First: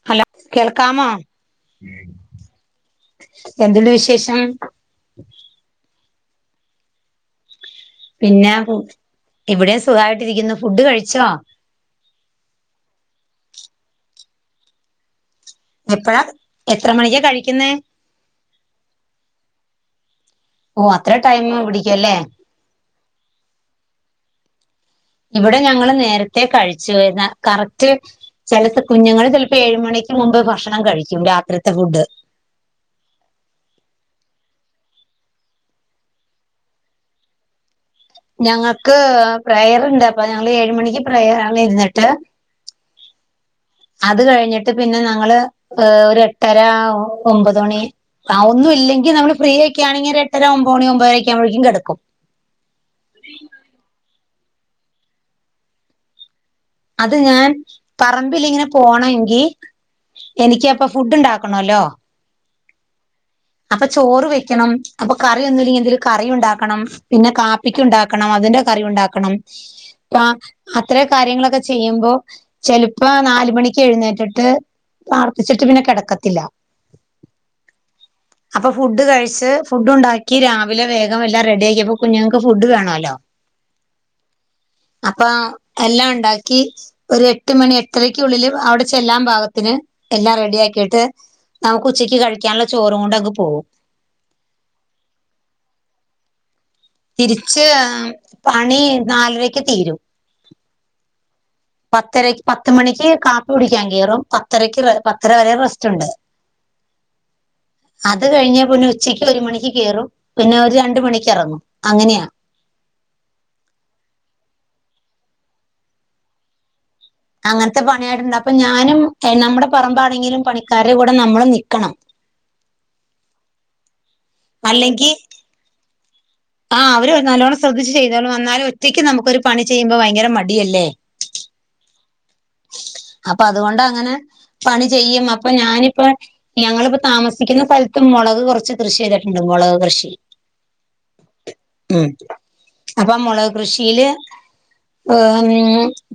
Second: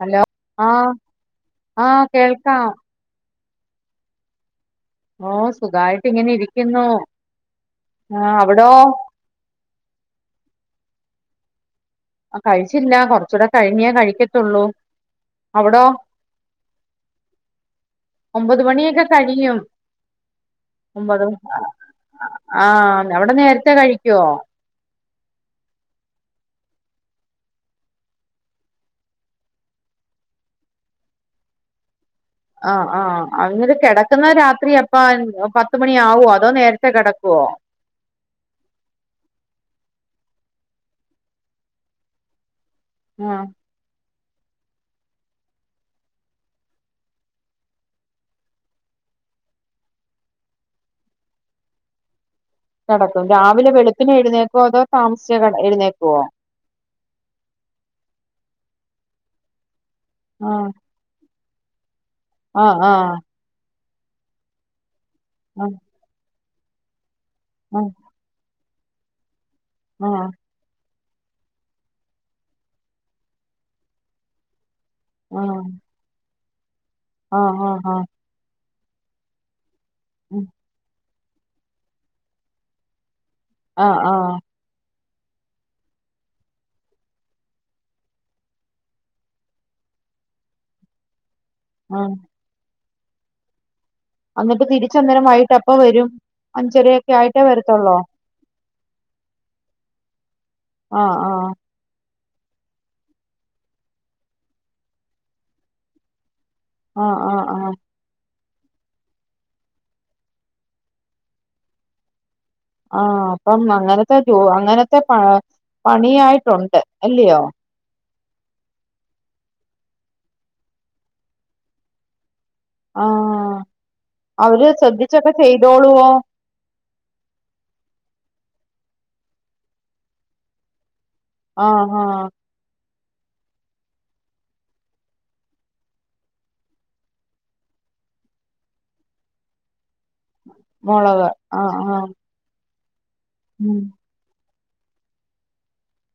Hello ആഹ് ആഹ് കേൾക്കാം. എന്തുണ്ട് വിശേഷം? ഓഹ് സുഖായിട്ട് ഇങ്ങനെ ഇരിക്ക്യുന്നു പിന്നെ ഇവിടേം സുഗായിട്ടിരിക്ക്ന്ന് ഫുഡ് കഴിച്ചോ? അഹ് കഴിച്ചില്ല കൊറച്ചൂടെ കഴിഞ്ഞേ കഴിക്കത്തൊള്ളൂ. എപ്പഴാ എത്ര മണിക്ക കഴിക്കുന്നേ? ഒമ്പത് മണിയൊക്കെ കഴിയും ഓ അത്ര ഒമ്പത് ടൈം അഹ് പിടിക്കും അല്ലേ അഹ്. ആഹ് അവടെ നേരത്തെ കഴിക്കോ? ഇവിടെ ഞങ്ങള് നേരത്തെ കഴിച്ചു എന്ന കറക്റ്റ്. ചെലത്ത് കുഞ്ഞുങ്ങള് ചെൽപ്പോ ഏഴ് മണിക്ക് മുമ്പ് ഭക്ഷണം കഴിക്കും രാത്രിത്തെ ഫുഡ്. ആഹ് ആഹ് അങ്ങനെ കിടക്കുന്ന രാത്രി അപ്പ പത്ത് മണിയാവോ അതോ നേരത്തെ കെടക്കുവോ ഞങ്ങൾക്ക് പ്രയറ്ണ്ട് അപ്പ ഞങ്ങള് ഏഴ് മണിക്ക് പ്രയർ ആണ് ഇരുന്നിട്ട് ആഹ് അത് കഴിഞ്ഞിട്ട് പിന്നെ ഞങ്ങള് ഏഹ് ഒരു എട്ടര ഒമ്പത് മണി ആഹ് ഒന്നും ഇല്ലെങ്കി നമ്മള് ഫ്രീ ഒക്കെ ആണെങ്കിൽ എട്ടര ഒമ്പത് മണി ഒമ്പരക്ക ആവുമ്പേക്കും കെടക്കും കെടക്കും രാവിലെ വെളുപ്പിന് എഴുന്നേക്കോ അതോ താമസിച്ച എഴുന്നേക്കോ അത് ഞാൻ പറമ്പിൽ ഇങ്ങനെ പോണെങ്കി എനിക്ക് അപ്പ ഫുഡ് ഉണ്ടാ ക്കണല്ലോ ആഹ് ആഹ് അപ്പൊ ചോറ് വെക്കണം അപ്പൊ കറി ഒന്നുല്ലെങ്കി ആഹ് എന്തേലും കറി ഉണ്ടാക്കണം പിന്നെ കാപ്പിക്ക് ആഹ് ഉണ്ടാ ക്കണം അതിന്റെ കറി ഉണ്ടാക്കണം. രാ ആഹ് അത്രേ കാര്യങ്ങളൊക്കെ ചെയ്യുമ്പോ ചെല്പ്പോ നാല് മണിക്ക് എഴുന്നേറ്റിട്ട് ആഹ് പ്രാർത്ഥിച്ചിട്ട് പിന്നെ കിടക്കത്തില്ല ആഹ് ആഹ് ആഹ് അപ്പൊ ഫുഡ് കഴിച്ച് ഫുഡ് ഉണ്ടാക്കി രാവിലെ വേഗം എല്ലാം റെഡി ആക്കിയപ്പോ കുഞ്ഞുങ്ങൾക്ക് ഫുഡ് വേണേല്ലോ ആഹ് ആഹ് അപ്പൊ എല്ലാം ഉണ്ടാക്കി ഒരു എട്ട് മണി എട്ടരക്കുള്ളിൽ അവിടെ ചെല്ലാം ഭാഗത്തിന് എല്ലാം റെഡിയാക്കിട്ട് നമുക്ക് ആഹ് ഉച്ചയ്ക്ക് കഴിക്കാനുള്ള ചോറും കൊണ്ടങ്ങ് പോവും എന്നിട്ട് തിരിച്ചന്നേരം വൈകീട്ട് എപ്പ വരും അഞ്ചര തിരിച്ച് പണി നാലരക്ക് തീരും ആഹ് ആഹ് പത്തര പത്ത് മണിക്ക് കാപ്പി കുടിക്കാൻ കയറും പത്തരയ്ക്ക് പത്തര വരെ റെസ്റ്റ് ഉണ്ട് ആഹ് ആഹ് ആഹ് അത് കഴിഞ്ഞ പിന്നെ ഉച്ചക്ക് ഒരു മണിക്ക് കയറും പിന്നെ ഒരു രണ്ട് മണിക്ക് ഇറങ്ങും അങ്ങനെയാ ആഹ് അപ്പം അങ്ങനത്തെ ജോ അങ്ങനത്തെ പ പണിയായിട്ടുണ്ട് അല്ലയോ അങ്ങനത്തെ പണിയായിട്ടുണ്ട് അപ്പൊ ഞാനും നമ്മടെ പറമ്പാണെങ്കിലും പണിക്കാരുടെ കൂടെ നമ്മൾ നിക്കണം ആഹ് അവര് ശ്രദ്ധിച്ചൊക്കെ ചെയ്തോളുവോ ആഹ് അവര് നല്ലവണം ശ്രദ്ധിച്ചു ചെയ്തോളു എന്നാലും ഒറ്റയ്ക്ക് നമുക്കൊരു പണി ചെയ്യുമ്പോ ഭയങ്കര മടിയല്ലേ ആഹ് ആഹ് അപ്പൊ അതുകൊണ്ട് അങ്ങനെ പണി ചെയ്യും അപ്പൊ ഞാനിപ്പ ഞങ്ങളിപ്പോ താമസിക്കുന്ന സ്ഥലത്തും മുളക് കുറച്ച് കൃഷി ചെയ്തിട്ടുണ്ട് മുളക് കൃഷി മുളക് ആഹ് ഉം ആഹ് അപ്പൊ മുളക് ഉം കൃഷിയില്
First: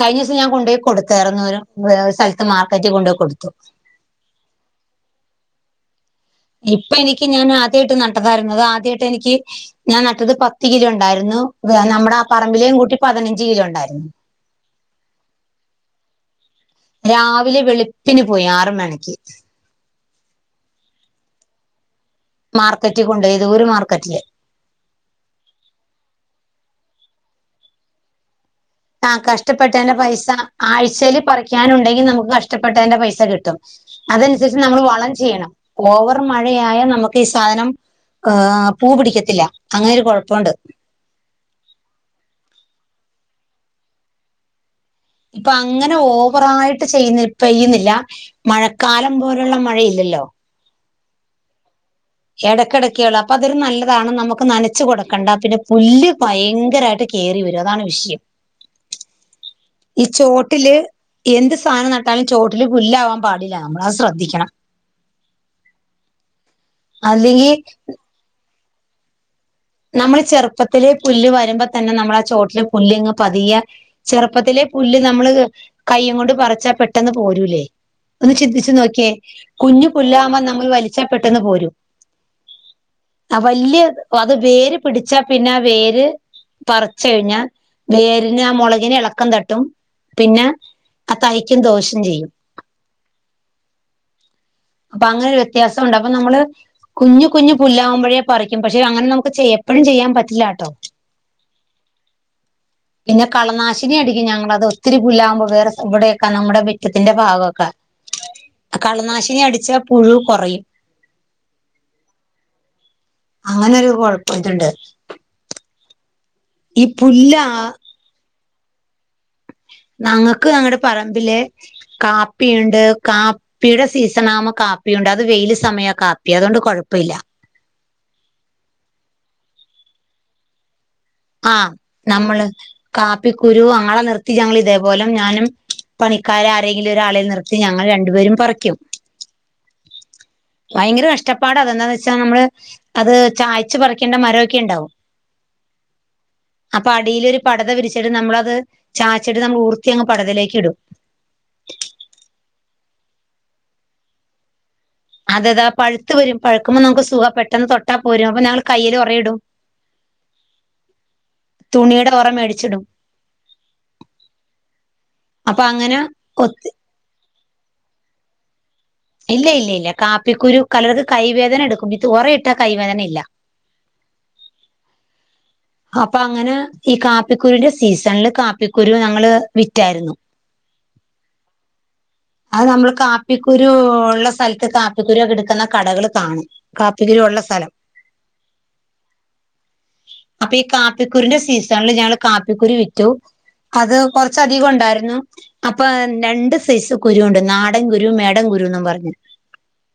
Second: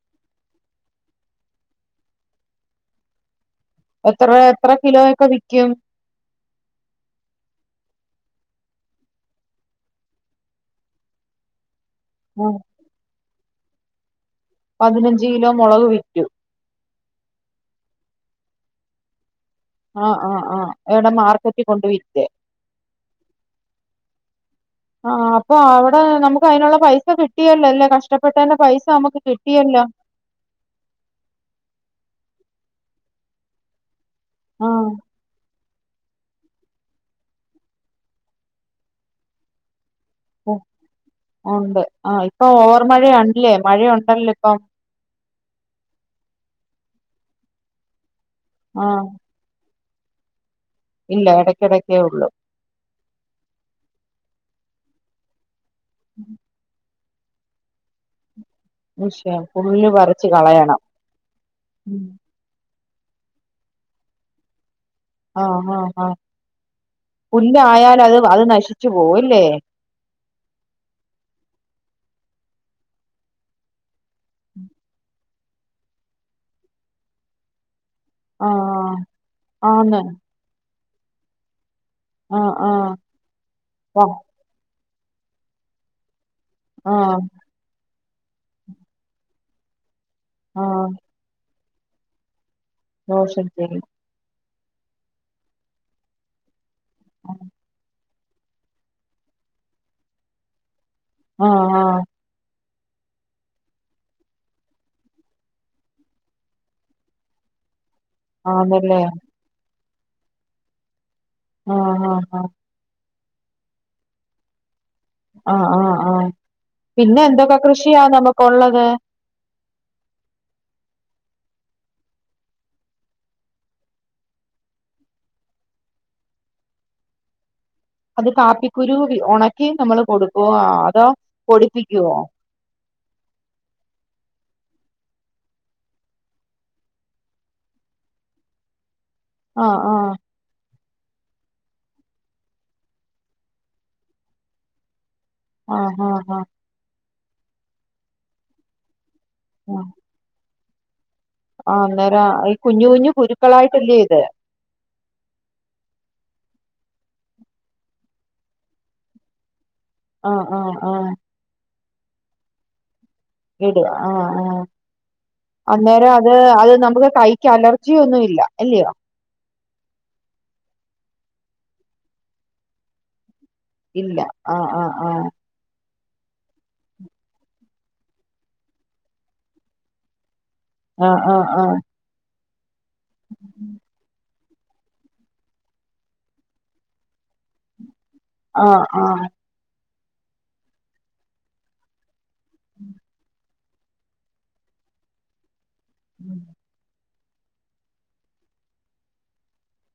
കഴിഞ്ഞ ദിവസം ഞാൻ കൊണ്ടുപോയി കൊടു കയറന്നൂരുംഒരു സ്ഥലത്ത് മാർക്കറ്റിൽ കൊണ്ടുപോയി കൊടുത്തു എത്ര എത്ര കിലോയക്കെ വിക്കും ഇപ്പ എനിക്ക് ഞാൻ ആദ്യമായിട്ട് നട്ടതരുന്നത് ആദ്യമായിട്ട് എനിക്ക് ഞാൻ നട്ടത് പത്ത് കിലോ ഉണ്ടായിരുന്നു നമ്മുടെ ആ ഉം പറമ്പിലേ കൂട്ടി പതിനഞ്ച് കിലോ ഉണ്ടായിരുന്നു പതിനഞ്ച് കിലോ മുളക് വിറ്റു രാവിലെ വെളുപ്പിന് പോയി ആറ് മണിക്ക് ആഹ് ആഹ് ആഹ് എവിടെ മാർക്കറ്റിൽ കൊണ്ട് വിറ്റ് മാർക്കറ്റ് കൊണ്ട് ഒരു മാർക്കറ്റില് ആഹ് അപ്പൊ അവിടെ നമുക്ക് അതിനുള്ള പൈസ കിട്ടിയല്ലോ അല്ലേ കഷ്ടപ്പെട്ടേന്റെ പൈസ ആഹ് നമുക്ക് കിട്ടിയല്ലോ കഷ്ടപ്പെട്ടന്റെ പൈസ ആഴ്ചൽ പറിക്കാനുണ്ടെങ്കിൽ നമുക്ക് കഷ്ടപ്പെട്ടേന്റെ പൈസ കിട്ടും അതനുസരിച്ച് നമ്മൾ ആഹ് വളം ചെയ്യണം ഓവർ മഴയായൽ നമുക്ക് ഈ സാധനം പൂ പിടിക്കത്തില്ല അങ്ങനെ ഒരു കുഴപ്പ ഉണ്ട് ആഹ് ഇപ്പൊ ഓവർ മഴല്ലേ മഴയുണ്ടല്ലോ ഇപ്പം ഇപ്പൊ അങ്ങനെ ഓവറായിട്ട് ചെയ്യുന്ന പെയ്യുന്നില്ല ആ മഴക്കാലം പോലെ ള്ള മഴയില്ലല്ലോ ഇല്ല എടയ്ക്കെടക്കേ ഉള്ളു എടയ്ക്കെടയ്ക്കേള്ളൂ അപ്പതൊരു നല്ലതാണ് നമുക്ക് നനച്ചു കൊടുക്കണ്ട പിന്നെ പുല്ല് ഭയങ്കരായിട്ട് കേറി വരും അതാണ് വിഷയം [unintelligible] ഈ പറിച്ച് ചോട്ടില് കളയണം എന്ത് സാധനം ഉം. നട്ടാലും ചോട്ടില് പുല്ലാവാൻ പാടില്ല നമ്മൾ അഹ് ശ്രദ്ധിക്കണം ആ ഹാ ഹാ അല്ലെങ്കി പുല്ലായാലത് അത് നശിച്ചു പോവും ല്ലേ നമ്മൾ ചെറുപ്പത്തില് പുല്ല് വരുമ്പോ തന്നെ നമ്മളാ ചോട്ടില് പുല്ല്ങ്ങ പതിയെ ചെറുപ്പത്തിലെ പുല്ല് നമ്മള് കയ്യ് കൊണ്ട് പറിച്ചാ പെട്ടെന്ന് പോരൂലെ ഒന്ന് ആ ആ, ചിന്തിച്ചു നോക്ക്യേ. കുഞ്ഞു ആന്ന് പുല്ലാവുമ്പ നമ്മൾ വലിച്ചാൽ പെട്ടെന്ന് പോരും ആ ആ ആ വല്ല്യ ആ അത് വേര് പിടിച്ചാ പിന്ന വേര് ആ പറ്ചയ്ഞ്ഞാ വേരിനാ മൊളകിന് എളക്കം തട്ടും പിന്നെ ആ തയ്ക്കും ദോഷം ചെയ്യും ദോശ ഉപ്പേരി അപ്പങ്ങനൊരു വ്യത്യാസ ഉണ്ട് അപ്പ നമ്മള് കുഞ്ഞു കുഞ്ഞു പുല്ലാവുമ്പോഴേ പറിക്കും പക്ഷെ അങ്ങനെ നമുക്ക് ചെയ്യ എപ്പഴും ചെയ്യാൻ പറ്റില്ലാട്ടോ ആഹ് ആഹ് [unintelligible] പിന്നെ കളനാശിനി അടിക്കും ഞങ്ങളത് ഒത്തിരി പുല്ലാവുമ്പോ വേറെ വടെയൊക്കെ നമ്മുടെ മിറ്റത്തിന്റെ ഭാഗമൊക്കെ ആന്നല്ലേ കളനാശിനി അടിച്ച പുഴു കൊറയും ആഹ് ആഹ് ആ അങ്ങനൊരു കൊഴപ്പം ത്ണ്ട് ആഹ് ആഹ് ആ പിന്നെ പുല്ല ന്തൊക്കെ കൃഷിയാ നമുക്കുള്ളത് നങ്ങക്ക് ഞങ്ങുടെ പറമ്പില് കാപ്പിയുണ്ട് കാ പ്പിയുടെ സീസണാവുമ്പോ കാപ്പിയുണ്ട് അത് വെയിൽ സമയ കാപ്പി അതോണ്ട് കൊയപ്പമില്ല അത് കാപ്പിക്കുരു ഒണക്കി നമ്മള് കൊടുക്കോ അതോ ആഹ് പൊടിപ്പിക്കുവോ നമ്മള് കാപ്പി കുരു അങ്ങളെ നിർത്തി ഞങ്ങളിതേപോലെ ഞാനും പണിക്കാരാരെങ്കിലും ഒരാളെ നിർത്തി ഞങ്ങൾ രണ്ടുപേരും പറിക്കും ആഹ് ആഹ് ഭയങ്കര കഷ്ടപ്പാട അതെന്താന്ന് വെച്ചാ നമ്മള് അത് ചായ്ച്ച് പറിക്കേണ്ട മര ഒക്കെ ഉണ്ടാവും ആഹ് ആഹ് അപ്പ അടീലൊരു പടത വിരിച്ചിട്ട് നമ്മളത് ചാച്ചിട്ട് നമ്മൾ ആ ഊർത്തി അങ്ങ് പടതയിലേക്ക്ടും ആ അന്നേര ഈ കുഞ്ഞു കുഞ്ഞു കുരുക്കളായിട്ടല്ലേ ഇത് അതെതാ പഴുത്തു വരും പഴുക്കുമ്പ നമുക്ക് സുഖ പെട്ടന്ന് തൊട്ട പോരും അപ്പ ഞങ്ങള് കൈയിലൊറയിടും ആഹ് ആഹ് ആ തുണിയുടെ ഒറ മേടിച്ച്ടും ഇടും ആഹ് ആഹ് അപ്പൊ അങ്ങനെ അന്നേരം അത് ഒത്തി അഹ് നമുക്ക് കൈ ക്കലർജിയൊന്നുമില്ല ഇല്ല്യൊ ഇല്ല ഇല്ല ഇല്ല കാപ്പിക്കുരു കലർക്ക് കൈവേദന എടുക്കും ഇതൊറ ഇട്ടാ കൈവേദന ഇല്ല ഇല്ല ആഹ് ആഹ് അപ്പങ്ങനെ ഈ കാപ്പിക്കുരുന്റെ സീസണില് കാപ്പിക്കുരു ഞങ്ങള് വിറ്റായിരുന്നു ആഹ് ആഹ് ആ അത് നമ്മള് കാപ്പിക്കുരു ഉള്ള സ്ഥൽത്ത് കാ പ്പിക്കുരൊക്കെ ഇട്ക്കുന്ന കടകൾ കാണും. കാപ്പിക്കുരു ഉള്ള സ്ഥലം ആഹ് ആഹ് അപ്പ ഈ കാപ്പിക്കുരൂന്റെ സീസണ്ല് ഞങ്ങള് കാപ്പിക്കുരു വിറ്റു അത് കൊറച്ചധികം ണ്ടായിരുന്നു അപ്പ രണ്ട് സൈസ് കുരു ഉണ്ട് നാടൻ കുരു മേഡൻ കുരു ന്നും പറഞ്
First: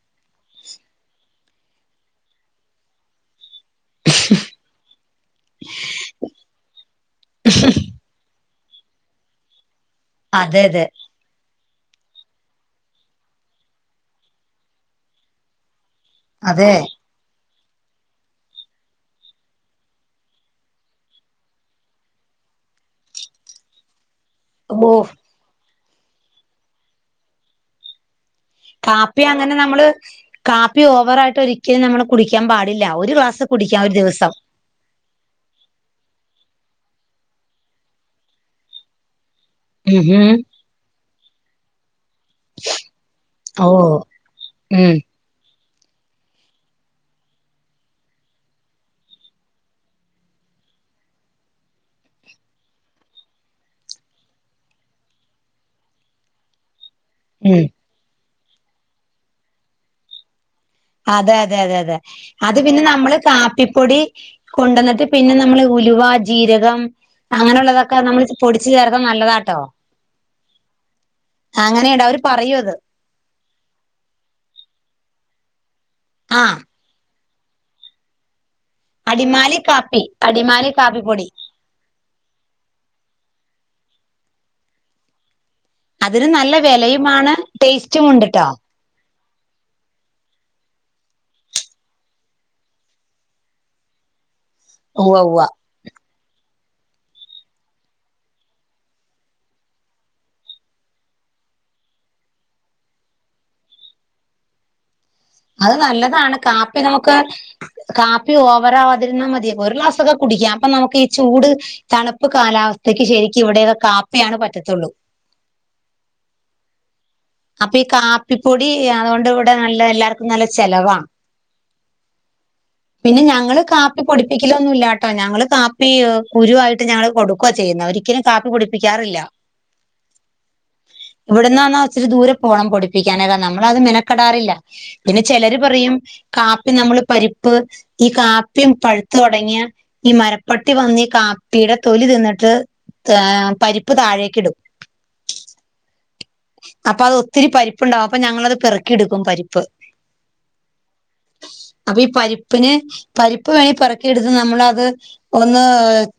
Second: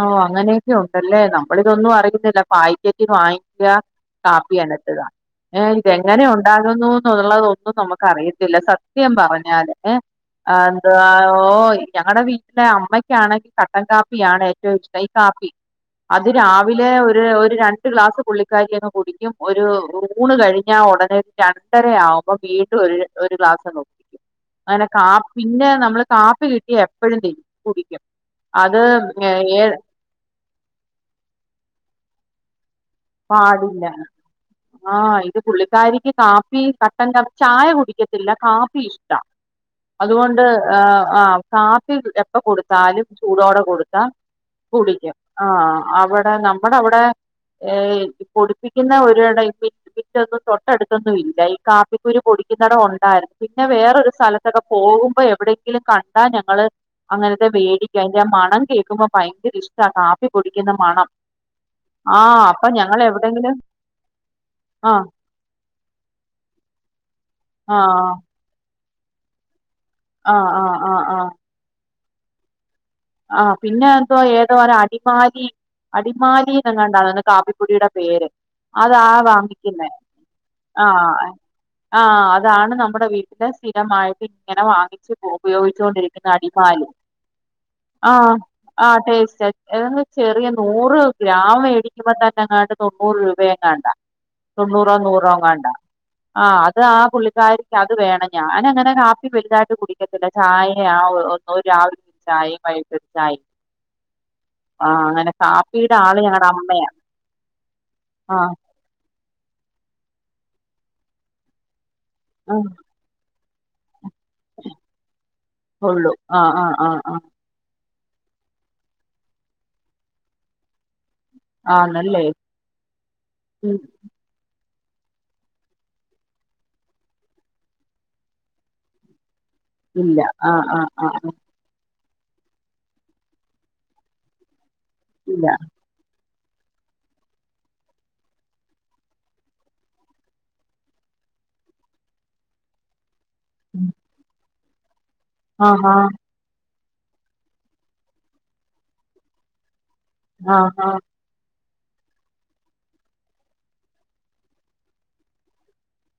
ഓ അങ്ങനെയൊക്കെ ഉണ്ടല്ലേ നമ്മളിതൊന്നും അറിയുന്നില്ല പായ്കറ്റ് വാ ക്ക കാപ്പി [unintelligible] ഏ ഇതെങ്ങനെ ഉണ്ടാകുന്നു ന്നുള്ളതൊന്നും നമ്മക്കറിയി ഇല്ല സത്യം പറഞ്ഞാല് ഹ് അതെ അതെ എന്ത ഓ ഞങ്ങളടെ വീട്ടിലെ അമ്മയ്ക്കാണെങ്കി കട്ടൻ കാപ്പിയാണ് ഏറ്റവും ഇഷ്‌ടം ഈ കാപ്പി അത് അതെ രാവിലെ ഒരു ഒരു രണ്ട് ഗ്ലാസ് പുള്ളിക്കാരി അങ്ങ് കുടിക്കും ഒരു ഊണ് കഴിഞ്ഞാ ഒടനെ രണ്ടര ആവുമ്പോ വീണ്ടും ഒരു ഒരു ഗ്ലാസങ്ങ് [inaudible] അങ്ങനെ കാപ്പി പിന്നെ നമ്മള് കാപ്പി കിട്ടിയാ എപ്പഴും കുടിക്കും അത് പ്പി അങ്ങനെ ഏ നമ്മള് കാപ്പി ഓവറായിയിട്ട് ഒരിക്കലും നമ്മള് കുടിക്കാം പാടില്ല ഒരു ഗ്ലാസ് കുടിക്കാം ഒരു ദിവസം ആഹ് ഇത് പുള്ളിക്കാരിക്ക് കാപ്പി കട്ടൻ ക്കാ ചായ കുടിക്കത്തില്ല കാപ്പി ഇഷ് ട്ടാ ഉം ഹും അതുകൊണ്ട് ആഹ് ആ കാപ്പി എപ്പ കൊട്ത്താലും ചൂടോടെ ഓ കൊടുത്താ ഉം ആഹ് അവടെ നമ്മടെ അവടെ ഏഹ് പ്പൊടിപ്പിക്കുന്ന ഒരു ടൈപ്പ് പിന്നൊന്നും തൊട്ടട്ത്തൊന്നും ഇല്ല ഈ കാപ്പിക്കുരു പൊടിക്കുന്നടം ഒണ്ടാരുന്നു പിന്നെ വേറൊരു സ്ഥല തൊക്കെ പോവുമ്പോ എവിടെങ്കിലും കണ്ടാ ഞങ്ങള് അങ്ങനത്തെ ഉം വേടിക്കാ അതിന്റെ ആ മണം കേക്കുമ്പോ ഭയങ്കര ഇഷ് ട്ടാ കാപ്പി പൊടിക്കുന്ന മണം ആഹ് ഇത് പിന്നെ നമ്മള് കാപ്പിപ്പൊടി ആ കൊണ്ടന്ന്ട്ട് പിന്നെ നമ്മള് ഉലുവ ജീരകം ആ അങ്ങനെള്ളതൊക്കെ നമ്മള് പൊടിച്ച് ചേർക്ക നല്ലതാട്ടോ ആഹ് ആഹ് ആഹ് ആഹ് അങ്ങനെടാ അവര് പറയും അത് ആഹ് പിന്നെ എന്തോ ഏതോ ഒരു അടിമാലി അടിമാലി ആഹ് ന്നങ്ങാണ്ടാന്ന് കാപ്പിപൊടിടെ പേര് അതാ അടിമാലി വാങ്ങിക്ക്ന്നെ കാപ്പി അടിമാലി കാപ്പിപ്പൊടി ആഹ് ആഹ് അതാണ് നമ്മടെ വീട്ടില് സ്ഥിരമായിട്ട് ഇങ്ങനെ വാങ്ങിച്ച് ഉപയോഗിച്ചോണ്ടിരിക്കുന്ന അടിമാലി മണം ടേസ്റ്റ് ആഹ് ആഹ് ടേസ്റ്റ്റ്റ് ഏതാണ്ട് ചെറിയ നൂറ് ഗ്രാം മേടിക്കുമ്പോ തന്നെ എങ്ങാണ്ട്‌ തൊണ്ണൂറ് രൂപയെങ്ങാണ്ടാ തൊണ്ണൂറോ ഉവ്വ ഉവ്വ നൂറോങ്ങാണ്ടാ ആഹ് അത് ആ പുള്ളിക്കാരിക്ക് അത് വേണം ഞാനങ്ങനെ കാപ്പി വലുതായിട്ട് കുടിക്കത്തില്ല ചായെ ആ ഒ രു രാവിൽത്തെ ചായയും വൈകിട്ടത്തെ ചായിം ആഹ് അങ്ങനെ അത് കാപ്പിയുടെ ആള് നല്ലതാണ് ഞങ്ങടെ കാപ്പി അമ്മയാ നമുക്ക് കാപ്പി ആഹ് ഓവറാ വാതിരുന്നാ മതി ഒരു ക്ലാസ് ക്കൊ കുടിക്കാം അപ്പം നമുക്ക് ഈ ചൂട് തണ്പ്പ് ആഹ് കാലാവ സ്ഥക്ക് ശരിക്ക് ഇവിടേ കാപ്പിയാണ് പറ്റത്തൊള്ളൂ ഒള്ളു ആഹ് ആഹ് ആഹ് ആഹ് അപ്പൊ ഈ കാപ്പിപ്പൊടി അതുകൊണ്ട് ഇവിടെ നല്ല എല്ലാർക്കും നല്ല ചെലവാ ആന്നല്ലേ പിന്നെ ഞങ്ങള് ഉം കാപ്പി പൊടി പൊടിക്കലൊന്നും ഇല്ലാട്ടോ ഞങ്ങള് കാപ്പി കുരുവായിട്ട് ഞങ്ങള് കൊടുക്കുവാ ചെയ്യുന്നെ ഒരിക്കലും കാപ്പി പൊടിപ്പിക്കാറില്ല ഇല്ല ആഹ് ആഹ് ആഹ് ആഹ് ഇവിടുന്നാണോ ഇച്ചിരി ദൂരെ പോണം പൊടിപ്പിക്കാന് അത് ക്കാരണം നമ്മള് അത് മെനക്കെടാറില്ല പിന്നെ ഇല്ല ചെലര് പറിയും കാപ്പി നമ്മള് പരിപ്പ് ഈ കാപ്പിം പഴ്ത്ത്‌ തൊടങ്ങിയാ ഈ മരപ്പട്ടി വന്നീ കാപ്പീടെ തൊലി തിന്നിട്ട് ഏഹ് പരിപ്പ് താഴേക്ക് ഇടും ആഹാ അപ്പൊ അത് ഒത്തിരി പരിപ്പ്ണ്ടാവും അപ്പ ഞങ്ങളത് പെറുക്കി ഇട്ക്കും പരിപ്പ് ആ ഹാ അപ്പൊ ഈ പരിപ്പിന് പരിപ്പ് വേണേ പെറിക്കിയെടുത്ത് നമ്മള് അത് ഒന്ന്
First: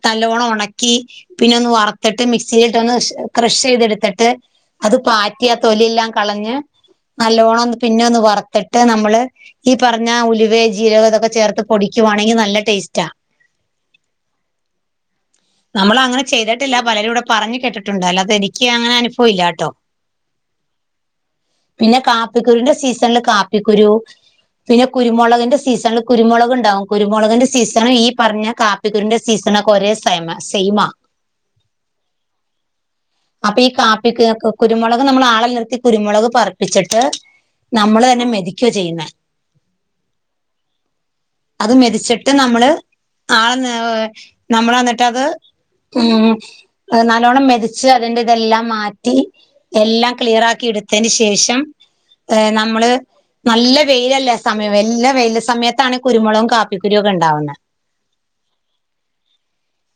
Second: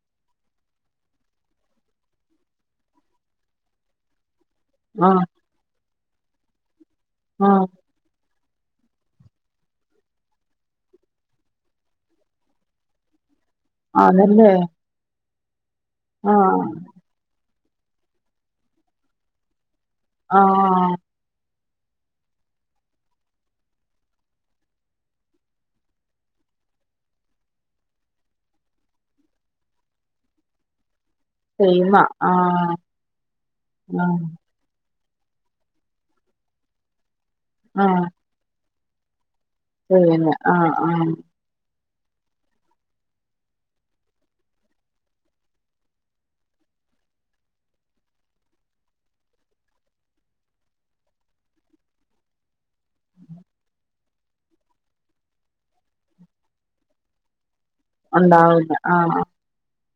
ന്നല്ലോണം ഒണക്കി പിന്നെ ഒന്ന് വറത്ത്ട്ട് മിക്സിലിട്ട് ഒന്ന് ക്രഷ് ചെയ്തെടുത്തിട്ട് അത് ആഹ് പാറ്റി ആ തൊലിയെല്ലാം കളഞ്ഞ് നല്ലോണം ആഹ് ഒന്ന് പിന്നെ ഒന്ന് വർത്ത്ട്ട് നമ്മള് ഈ പറഞ്ഞ ഉലുവേ ജീരകം ഇതൊക്കെ ചേർത്ത് പൊടിക്കുവാണെങ്കി നല്ല ടേസ്റ്റാ ആതല്ലേ നമ്മള് അങ്ങനെ ചെയ്തിട്ടില്ല പലരും ഇവിടെ പറഞ്ഞ് കേട്ടിട്ടുണ്ട് അല്ലാതെ എനിക്ക് അങ്ങനെ അനുഭവം ഇല്ലാട്ടോ. ആഹ് പിന്നെ കാപ്പിക്കുരുന്റെ സീസണില് കാപ്പിക്കുരു. പിന്നെ കുരുമുളകിന്റെ സീസണില് കുരുമുളക്ണ്ടാവും കുരുമുളകിന്റെ സീസണ് ഈ പറഞ്ഞ കാ. പ്പിക്കുരുവിന്റെ സീസണൊക്കെ ഒരേ സയ്മ സൈമാ. സൈമാ ആഹ് അപ്പൊ ഈ കാപ്പി ആഹ്. കുരുമുളക് നമ്മള് ആളെ നിർത്തി കുരുമുളക് പറ്പ്പിച്ചിട്ട് നമ്മള് തന്നെ മെതിക്ക ചെയ്യുന്നേ. ചെയ്യുന്നേ ആഹ് ആഹ്. അത് മെതിച്ചിട്ട് നമ്മള് ആളെ ഏഹ് നമ്മള് എന്നിട്ടത് ഉം അത് നല്ലോണ്ണം മെതിച്ച് അതിന്റെ ഇതെല്ലാം മാറ്റി എല്ലാം ക്ലിയറാക്കി ഇട്ത്തേന് ശേഷം ഏഹ് നമ്മള് നല്ല വെയിലല്ലെ സമയം വല്ല വെയില് സമയത്താണ് കുരുമുളകും കാപ്പിക്കുരൊക്കെ ഇണ്ടാവുന്നെ ഒണ്ടാവുന്നേ ആഹ്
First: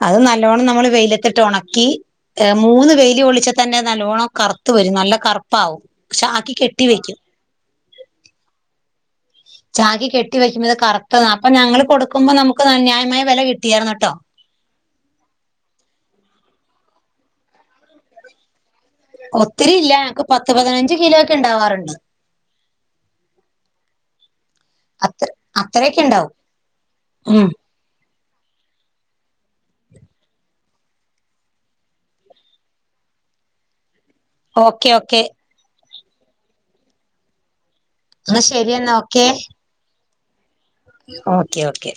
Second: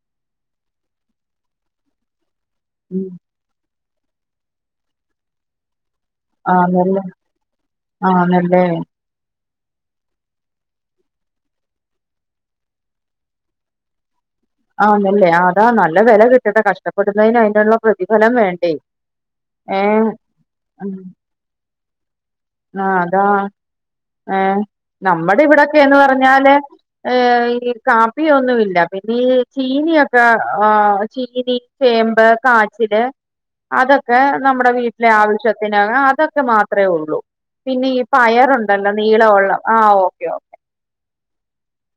അത് നല്ലോണം നമ്മള് വെയിലത്തിട്ട് ഒണക്കി ഏഹ് മൂന്ന് ഉം വെയില് കൊളിച്ചാ തന്നെ അത് നല്ലോണം കറുത്ത് വരും നല്ല കറുപ്പാവും. ചാക്കി കെട്ടി ആണല്ലേ വെക്കും ആണല്ലേ. ചാക്കി കെട്ടി വെക്കുന്നത് കറ്ത്തതാ അപ്പൊ ഞങ്ങള് കൊട്ക്കുമ്പോ നമുക്ക് ന ന്യായമായ വെല കിട്ടിയായിരുന്നുട്ടോ ആന്നല്ലേ അതാ നല്ല വെല കിട്ടട്ടെ കഷ്ടപ്പെടുന്നതിന് അതിനുള്ള പ്രതിഫലം വേണ്ടേ. ഒത്തിരി ഇല്ല ഏഹ് ഞങ്ങക്ക് പത്ത് ഉം പതിനഞ്ച് കിലോ ഒക്കെ ഇണ്ടാവാറുണ്ട്. ആഹ് അതാ. ഏഹ് അത്ര നമ്മുടെ ഇവിടെക്കേന്ന് അത്രയൊക്കെ ഉണ്ടാവും പറഞ്ഞാല് ഏഹ് ഉം ഈ കാപ്പിയൊന്നുല്ല പിന്നെ ഈ ചീനിയൊക്കെ ആഹ് ചീനി ചേമ്പ് കാച്ചില്. അതൊക്കെ നമ്മടെ ഓക്കെ വീട്ടിലെ ഓക്കെ ആവശ്യത്തിന് അ അതൊക്കെ മാത്രേ ഒള്ളൂ പിന്നെ ഈ എന്നാ ശരി പയറുണ്ടല്ലോ എന്നാ ഓക്കെ നീളം ഒള്ള ആഹ് ഓക്കെ ഓ ഓക്കെ ഓക്കെ.